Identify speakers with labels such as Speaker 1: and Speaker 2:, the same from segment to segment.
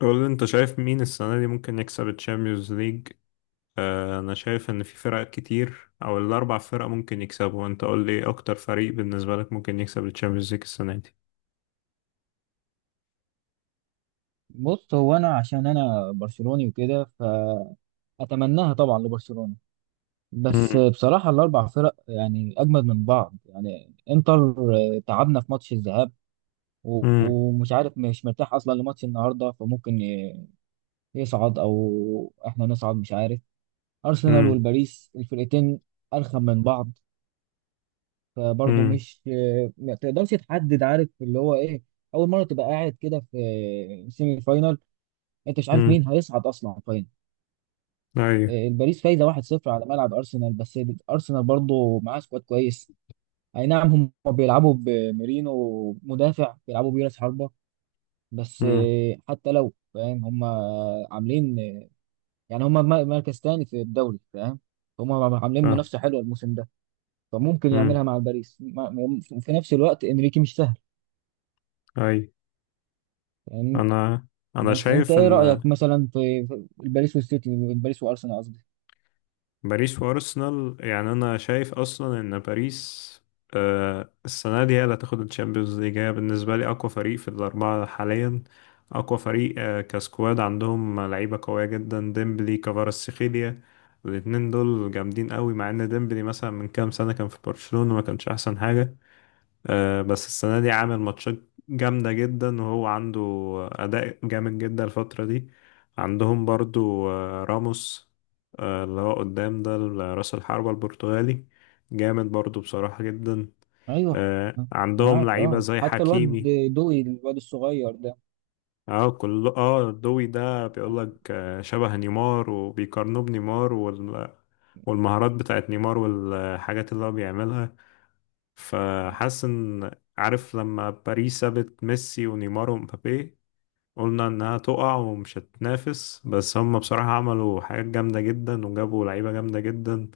Speaker 1: قول لي، انت شايف مين السنة دي ممكن يكسب الشامبيونز ليج؟ انا شايف ان في فرق كتير او الاربع فرق ممكن يكسبوا. انت قول لي ايه اكتر فريق بالنسبة لك ممكن يكسب الشامبيونز ليج السنة دي؟
Speaker 2: بص، هو انا عشان انا برشلوني وكده، فاتمناها طبعا لبرشلونة. بس
Speaker 1: امم.
Speaker 2: بصراحة الاربع فرق يعني اجمد من بعض. يعني انتر تعبنا في ماتش الذهاب.
Speaker 1: امم.
Speaker 2: ومش عارف، مش مرتاح اصلا لماتش النهارده، فممكن يصعد او احنا نصعد، مش عارف. ارسنال
Speaker 1: امم.
Speaker 2: والباريس الفرقتين ارخم من بعض، فبرضه
Speaker 1: امم.
Speaker 2: مش ما تقدرش تحدد، عارف اللي هو ايه. اول مرة تبقى قاعد كده في سيمي فاينال، انت مش عارف
Speaker 1: امم.
Speaker 2: مين هيصعد اصلا فاينل.
Speaker 1: ايوه.
Speaker 2: الباريس فايزه 1-0 على ملعب ارسنال بس. ارسنال برضه معاه سكواد كويس، اي نعم، هم بيلعبوا بميرينو مدافع، بيلعبوا بيراس حربة بس.
Speaker 1: امم.
Speaker 2: حتى لو فاهم، هم عاملين، يعني هم مركز تاني في الدوري، فاهم، هم عاملين
Speaker 1: اه.
Speaker 2: منافسه حلوه الموسم ده، فممكن يعملها
Speaker 1: امم.
Speaker 2: مع الباريس وفي نفس الوقت انريكي مش سهل،
Speaker 1: ايوه.
Speaker 2: فاهم.
Speaker 1: انا انا
Speaker 2: بس انت
Speaker 1: شايف
Speaker 2: ايه
Speaker 1: ان
Speaker 2: رايك مثلا في الباريس والسيتي، الباريس وارسنال قصدي؟
Speaker 1: باريس وارسنال. يعني انا شايف اصلا ان باريس السنه دي هي اللي هتاخد الشامبيونز ليج. هي بالنسبه لي اقوى فريق في الاربعه حاليا. اقوى فريق كسكواد. عندهم لعيبه قويه جدا، ديمبلي، كفاراتسخيليا. الاتنين دول جامدين قوي، مع ان ديمبلي مثلا من كام سنه كان في برشلونه ما كانش احسن حاجه. بس السنة دي عامل ماتشات جامدة جدا، وهو عنده أداء جامد جدا الفترة دي. عندهم برضو راموس، اللي هو قدام ده، رأس الحربة البرتغالي، جامد برضو بصراحة جدا.
Speaker 2: ايوه،
Speaker 1: عندهم
Speaker 2: معاك.
Speaker 1: لعيبة
Speaker 2: اه
Speaker 1: زي
Speaker 2: حتى الواد
Speaker 1: حكيمي.
Speaker 2: دوي، الواد الصغير ده.
Speaker 1: اه، كل دوي ده بيقولك شبه نيمار، وبيقارنوه بنيمار والمهارات بتاعت نيمار والحاجات اللي هو بيعملها. فحاسس ان، عارف لما باريس سابت ميسي ونيمار ومبابي، قلنا انها تقع ومش هتنافس، بس هم بصراحة عملوا حاجات جامدة جدا وجابوا لعيبة جامدة جدا.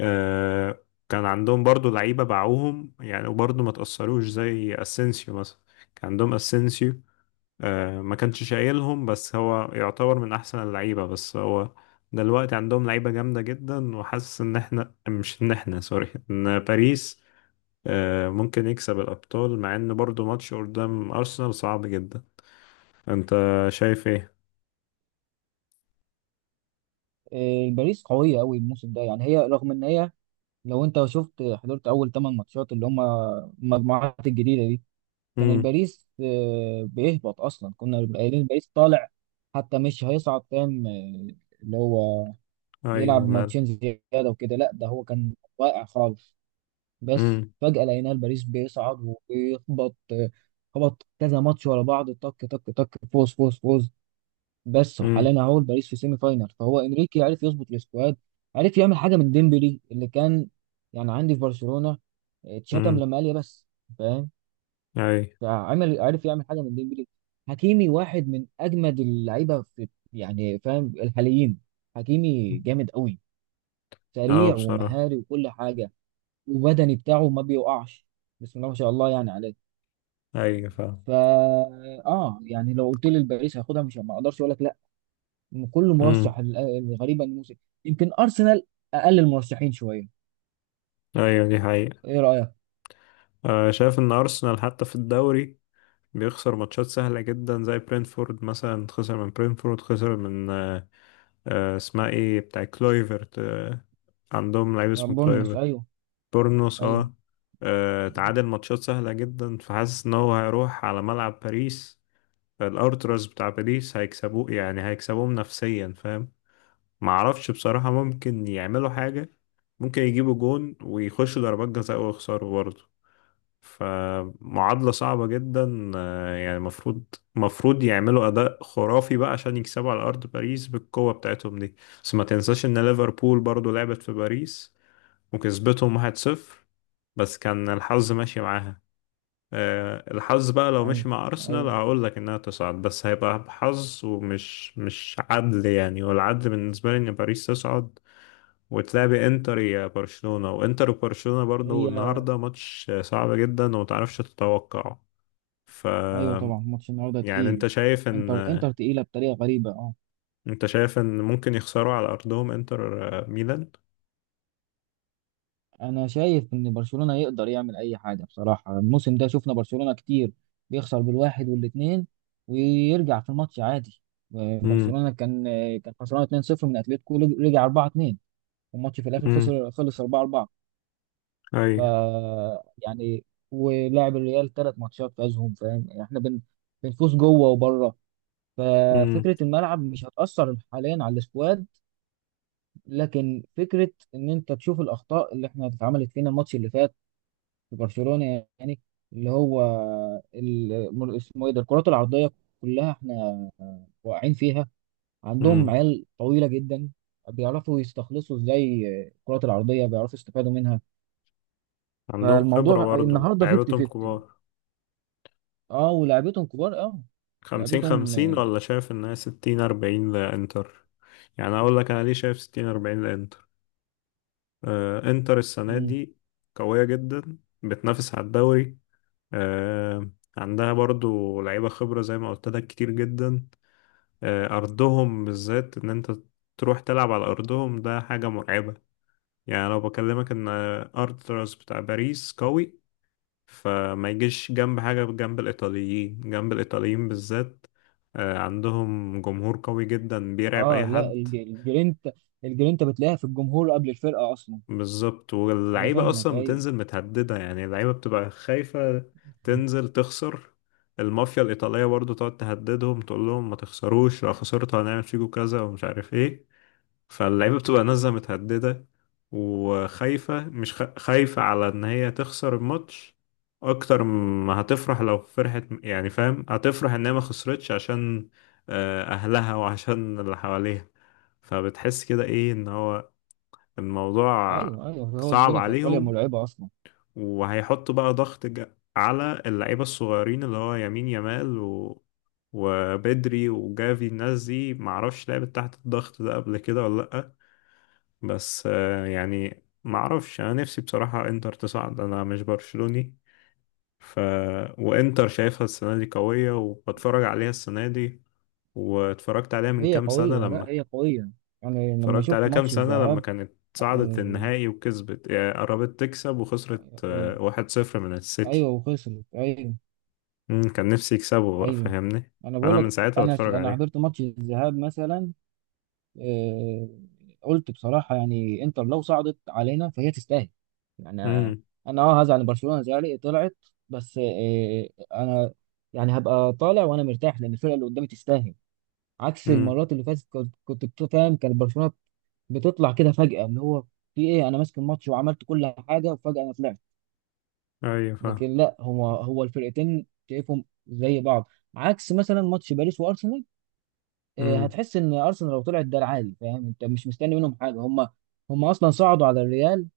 Speaker 1: آه كان عندهم برضو لعيبة باعوهم يعني، وبرضو ما تأثروش، زي اسينسيو مثلا. كان عندهم اسينسيو ما كانش شايلهم، بس هو يعتبر من احسن اللعيبة. بس هو دلوقتي عندهم لعيبة جامدة جدا. وحاسس ان احنا، مش ان احنا، سوري، ان باريس ممكن يكسب الأبطال، مع إن برضو ماتش قدام أرسنال صعب جدا. أنت شايف إيه؟
Speaker 2: باريس قوية أوي الموسم ده، يعني هي رغم إن هي، لو أنت شفت حضرت أول 8 ماتشات اللي هم المجموعات الجديدة دي، كان
Speaker 1: مم.
Speaker 2: الباريس بيهبط أصلا، كنا قايلين الباريس طالع حتى مش هيصعد، فاهم، اللي هو
Speaker 1: أيوه،
Speaker 2: يلعب
Speaker 1: من.
Speaker 2: ماتشين زيادة وكده. لا، ده هو كان واقع خالص، بس
Speaker 1: مم.
Speaker 2: فجأة لقينا الباريس بيصعد وبيخبط، خبط كذا ماتش ورا بعض، طك طك طك، فوز فوز فوز بس.
Speaker 1: مم.
Speaker 2: وحاليا اهو باريس في سيمي فاينال، فهو انريكي عرف يظبط السكواد، عرف يعمل حاجه من ديمبلي اللي كان يعني عندي في برشلونه، اتشتم
Speaker 1: مم.
Speaker 2: لما قال يا بس، فاهم.
Speaker 1: أيوه.
Speaker 2: فعمل، عرف يعمل حاجه من ديمبلي. حكيمي واحد من اجمد اللعيبه في، يعني فاهم، الحاليين. حكيمي جامد قوي،
Speaker 1: أه،
Speaker 2: سريع
Speaker 1: بصراحة.
Speaker 2: ومهاري وكل حاجه، وبدني بتاعه ما بيوقعش، بسم الله ما شاء الله، يعني عليه.
Speaker 1: أيوه، فاهم.
Speaker 2: فا، اه يعني، لو قلت لي الباريس هياخدها، مش، ما اقدرش اقول لك. كله
Speaker 1: مم.
Speaker 2: مرشح، الغريبه ان موسم يمكن ارسنال اقل المرشحين شويه.
Speaker 1: أيوه، دي حقيقة.
Speaker 2: ايه رايك؟
Speaker 1: شايف إن أرسنال حتى في الدوري بيخسر ماتشات سهلة جدا، زي برينفورد مثلا، خسر من برينفورد، خسر من اسمها إيه، بتاع كلويفرت. عندهم لعيب
Speaker 2: يعني
Speaker 1: اسمه
Speaker 2: بورنموث،
Speaker 1: كلويفرت.
Speaker 2: ايوه.
Speaker 1: بورنوس،
Speaker 2: ايوه،
Speaker 1: اه. تعادل ماتشات سهلة جدا. فحاسس ان هو هيروح على ملعب باريس، الارتراس بتاع باريس هيكسبوه، يعني هيكسبوهم نفسيا، فاهم. معرفش بصراحة، ممكن يعملوا حاجة، ممكن يجيبوا جون ويخشوا ضربات جزاء ويخسروا برضه. فمعادلة صعبة جدا. يعني المفروض يعملوا أداء خرافي بقى عشان يكسبوا على أرض باريس بالقوة بتاعتهم دي. بس ما تنساش إن ليفربول برضه لعبت في باريس وكسبتهم 1-0، بس كان الحظ ماشي معاها. الحظ بقى لو
Speaker 2: ايوه،
Speaker 1: مشي مع أرسنال
Speaker 2: ايوه.
Speaker 1: هقول لك إنها تصعد، بس هيبقى حظ، ومش مش عدل يعني. والعدل بالنسبة لي إن باريس تصعد، وتلاعبي إنتر. يا برشلونة وإنتر، وبرشلونة برضه
Speaker 2: هي،
Speaker 1: النهاردة ماتش صعب جدا ومتعرفش تتوقعه. ف
Speaker 2: ايوه طبعا ماتش النهارده
Speaker 1: يعني أنت
Speaker 2: تقيل.
Speaker 1: شايف إن
Speaker 2: انتر، انتر تقيله بطريقه غريبه اه.
Speaker 1: أنت شايف إن ممكن يخسروا على أرضهم، إنتر ميلان.
Speaker 2: انا شايف ان برشلونه يقدر يعمل اي حاجه، بصراحه الموسم ده شفنا برشلونه كتير بيخسر بالواحد والاثنين ويرجع في الماتش عادي.
Speaker 1: امم.
Speaker 2: برشلونه كان خسران 2-0 من اتلتيكو، رجع 4-2، والماتش في الاخر
Speaker 1: امم.
Speaker 2: خسر، خلص 4-4.
Speaker 1: اي.
Speaker 2: ف، يعني، ولعب الريال 3 ماتشات فازهم، فاهم يعني احنا بنفوز جوه وبره.
Speaker 1: امم.
Speaker 2: ففكره الملعب مش هتاثر حاليا على السكواد، لكن فكره ان انت تشوف الاخطاء اللي احنا اتعملت فينا الماتش اللي فات في برشلونه، يعني اللي هو اسمه ايه ده، الكرات العرضيه كلها احنا واقعين فيها. عندهم عيال طويله جدا، بيعرفوا يستخلصوا ازاي الكرات العرضيه، بيعرفوا يستفادوا منها.
Speaker 1: عندهم خبرة
Speaker 2: فالموضوع
Speaker 1: برضه،
Speaker 2: النهارده 50
Speaker 1: لعيبتهم
Speaker 2: 50.
Speaker 1: كبار.
Speaker 2: اه، ولعبتهم كبار، اه
Speaker 1: خمسين
Speaker 2: لعبتهم.
Speaker 1: خمسين ولا شايف انها 60-40 لانتر؟ يعني اقول لك انا ليه شايف 60-40 لانتر. انتر السنة
Speaker 2: مم.
Speaker 1: دي قوية جدا، بتنافس على الدوري. آه عندها برضو لعيبة خبرة زي ما قلت لك كتير جدا. ارضهم بالذات، ان انت تروح تلعب على ارضهم ده حاجة مرعبة. يعني لو بكلمك ان ارتراس بتاع باريس قوي، فما يجيش جنب حاجة، جنب الإيطاليين، جنب الإيطاليين بالذات. عندهم جمهور قوي جدا، بيرعب
Speaker 2: اه
Speaker 1: أي
Speaker 2: لا،
Speaker 1: حد.
Speaker 2: الجرينتا، الجرينتا بتلاقيها في الجمهور قبل الفرقه اصلا.
Speaker 1: بالظبط،
Speaker 2: انا
Speaker 1: واللعيبة
Speaker 2: فاهمك،
Speaker 1: أصلا
Speaker 2: ايوه.
Speaker 1: بتنزل متهددة. يعني اللعيبة بتبقى خايفة تنزل تخسر. المافيا الإيطالية برضو تقعد تهددهم، تقول لهم ما تخسروش، لو خسرتوا هنعمل فيكوا كذا ومش عارف إيه. فاللعيبة بتبقى نازلة متهددة وخايفة، مش خايفة على إن هي تخسر الماتش أكتر ما هتفرح. لو فرحت يعني، فاهم، هتفرح إن هي ما خسرتش عشان أهلها وعشان اللي حواليها. فبتحس كده إيه، إن هو الموضوع
Speaker 2: ايوه، ايوه، هو
Speaker 1: صعب
Speaker 2: الدنيا في ايطاليا
Speaker 1: عليهم.
Speaker 2: مرعبه اصلا.
Speaker 1: وهيحطوا بقى ضغط على اللعيبة الصغيرين، اللي هو يمين يمال وبدري وجافي، الناس دي معرفش لعبت تحت الضغط ده قبل كده ولا لأ. بس يعني ما اعرفش، انا نفسي بصراحة انتر تصعد، انا مش برشلوني. ف وانتر شايفها السنة دي قوية، وبتفرج عليها السنة دي، واتفرجت عليها من
Speaker 2: هي
Speaker 1: كام سنة
Speaker 2: قويه، لا
Speaker 1: لما
Speaker 2: هي قويه. يعني لما
Speaker 1: اتفرجت
Speaker 2: شفت
Speaker 1: عليها كام
Speaker 2: ماتش
Speaker 1: سنة لما
Speaker 2: الذهاب
Speaker 1: كانت صعدت
Speaker 2: آه،
Speaker 1: النهائي وكسبت، يعني قربت تكسب وخسرت
Speaker 2: آه،
Speaker 1: 1-0 من السيتي.
Speaker 2: ايوه، وخسرت ايوه.
Speaker 1: كان نفسي يكسبوا بقى،
Speaker 2: ايوه،
Speaker 1: فاهمني.
Speaker 2: انا بقول
Speaker 1: فانا
Speaker 2: لك،
Speaker 1: من ساعتها
Speaker 2: انا
Speaker 1: بتفرج
Speaker 2: انا
Speaker 1: عليهم.
Speaker 2: حضرت ماتش الذهاب مثلا، آه، قلت بصراحه، يعني انتر لو صعدت علينا فهي تستاهل، يعني
Speaker 1: امم.
Speaker 2: انا هزعل ان برشلونه زعلت طلعت، بس انا يعني هبقى طالع وانا مرتاح لان الفرقه اللي قدامي تستاهل. عكس
Speaker 1: امم.
Speaker 2: المرات اللي فاتت، كنت فاهم، كان برشلونه بتطلع كده فجاه، اللي هو في ايه، انا ماسك الماتش وعملت كل حاجه وفجاه انا طلعت.
Speaker 1: ايوه، فاهم.
Speaker 2: لكن لا، هو الفرقتين شايفهم زي بعض، عكس مثلا ماتش باريس وارسنال.
Speaker 1: امم.
Speaker 2: هتحس ان ارسنال لو طلعت ده العادي، فاهم انت مش مستني منهم حاجه. هم اصلا صعدوا على الريال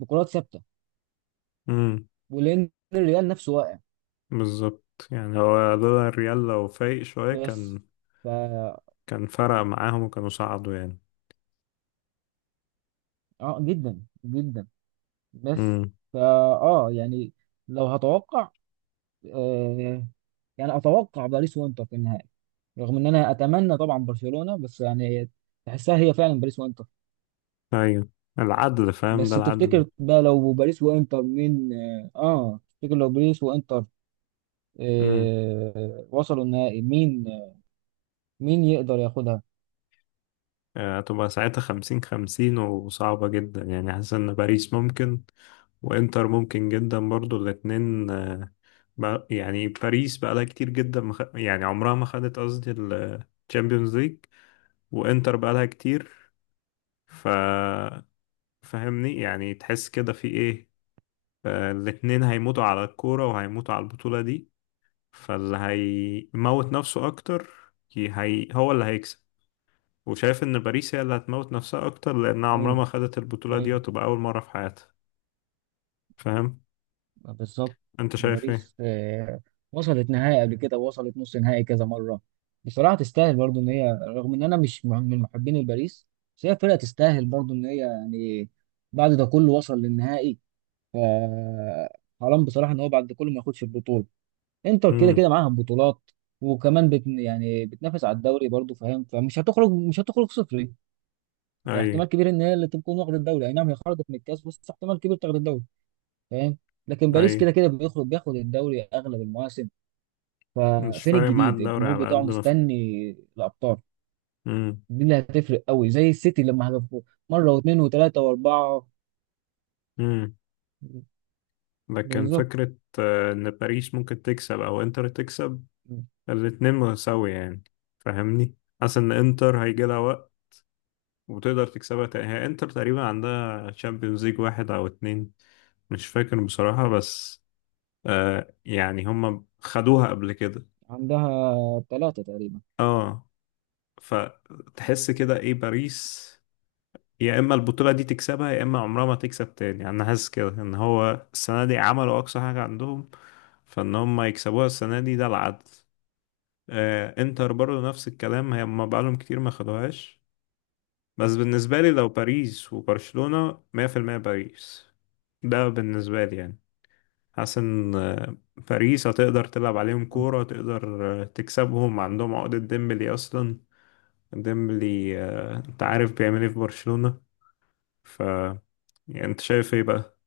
Speaker 2: بكرات ثابته،
Speaker 1: امم.
Speaker 2: ولان الريال نفسه واقع.
Speaker 1: بالظبط. يعني هو لولا الريال لو فايق شوية،
Speaker 2: بس،
Speaker 1: كان
Speaker 2: ف،
Speaker 1: كان فرق معاهم، وكانوا صعدوا يعني.
Speaker 2: اه جدا جدا. بس،
Speaker 1: امم.
Speaker 2: فا، اه يعني، لو هتوقع آه يعني، اتوقع باريس وانتر في النهائي. رغم ان انا اتمنى طبعا برشلونه، بس يعني، تحسها هي فعلا باريس وانتر.
Speaker 1: ايوه. العدل فاهم،
Speaker 2: بس
Speaker 1: ده العدل.
Speaker 2: تفتكر بقى لو باريس وانتر مين؟ تفتكر لو باريس وانتر
Speaker 1: امم.
Speaker 2: وصلوا النهائي، مين، مين يقدر ياخدها؟
Speaker 1: هتبقى ساعتها 50-50 وصعبة جدا. يعني حاسس ان باريس ممكن، وانتر ممكن جدا برضو، الاتنين يعني باريس بقالها كتير جدا، يعني عمرها ما خدت، قصدي الشامبيونز ليج. وانتر بقالها كتير. ف فاهمني، يعني تحس كده في ايه. الاتنين هيموتوا على الكورة وهيموتوا على البطولة دي. فاللي هيموت نفسه اكتر، هي هو اللي هيكسب. وشايف ان باريس هي اللي هتموت نفسها اكتر، لانها عمرها
Speaker 2: ايوه،
Speaker 1: ما خدت البطولة دي،
Speaker 2: ايوه،
Speaker 1: وتبقى اول مرة في حياتها. فاهم،
Speaker 2: بالظبط.
Speaker 1: انت شايف ايه؟
Speaker 2: باريس وصلت نهائي قبل كده ووصلت نص نهائي كذا مره، بصراحه تستاهل برضو. ان هي، رغم ان انا مش من محبين باريس، بس هي فرقه تستاهل، برضو ان هي يعني بعد ده كله وصل للنهائي. ف، حرام بصراحه ان هو بعد ده كله ما ياخدش البطوله. انتر كده
Speaker 1: امم.
Speaker 2: كده معاها بطولات، وكمان يعني بتنافس على الدوري برضو، فاهم، فمش هتخرج، مش هتخرج صفر. يعني
Speaker 1: اي.
Speaker 2: احتمال كبير ان هي اللي تكون واخده الدوري، اي نعم هي خرجت من الكاس بس احتمال كبير تاخد الدوري، فاهم. لكن باريس
Speaker 1: اي،
Speaker 2: كده كده بيخرج بياخد الدوري اغلب المواسم،
Speaker 1: مش
Speaker 2: ففين
Speaker 1: فارق معاه
Speaker 2: الجديد؟
Speaker 1: الدوري
Speaker 2: الجمهور
Speaker 1: على
Speaker 2: بتاعه
Speaker 1: قد ما
Speaker 2: مستني الابطال.
Speaker 1: امم.
Speaker 2: دي اللي هتفرق قوي، زي السيتي لما هدفوا مره واثنين وثلاثه واربعه.
Speaker 1: امم. لكن
Speaker 2: بالظبط.
Speaker 1: فكرة ان باريس ممكن تكسب او انتر تكسب، الاتنين متساوية يعني، فاهمني. حاسس ان انتر هيجي لها وقت وتقدر تكسبها تاني. هي انتر تقريبا عندها تشامبيونز ليج واحد او اتنين، مش فاكر بصراحة. بس يعني هم خدوها قبل كده.
Speaker 2: عندها ثلاثه تقريبا.
Speaker 1: اه، فتحس كده ايه. باريس يا اما البطولة دي تكسبها، يا اما عمرها ما تكسب تاني. يعني انا حاسس كده ان هو السنة دي عملوا اقصى حاجة عندهم، فان هم يكسبوها السنة دي ده العدل. انتر برضه نفس الكلام، هي ما بقالهم كتير، ما خدوهاش. بس بالنسبة لي لو باريس وبرشلونة، 100% باريس. ده بالنسبة لي يعني. حاسس ان باريس هتقدر تلعب عليهم كورة، تقدر تكسبهم، عندهم عقدة ديمبلي اصلا. ديمبلي انت عارف بيعمل ايه في برشلونة. ف يعني انت شايف ايه بقى؟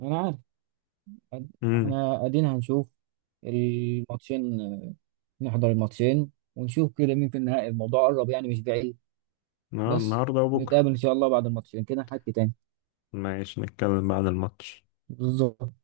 Speaker 2: انا عارف
Speaker 1: امم.
Speaker 2: احنا قاعدين هنشوف الماتشين، نحضر الماتشين ونشوف كده مين في النهائي. الموضوع قرب، يعني مش بعيد. بس
Speaker 1: النهارده وبكرة.
Speaker 2: نتقابل ان شاء الله بعد الماتشين كده، نحكي تاني.
Speaker 1: ماشي، نتكلم بعد الماتش.
Speaker 2: بالظبط.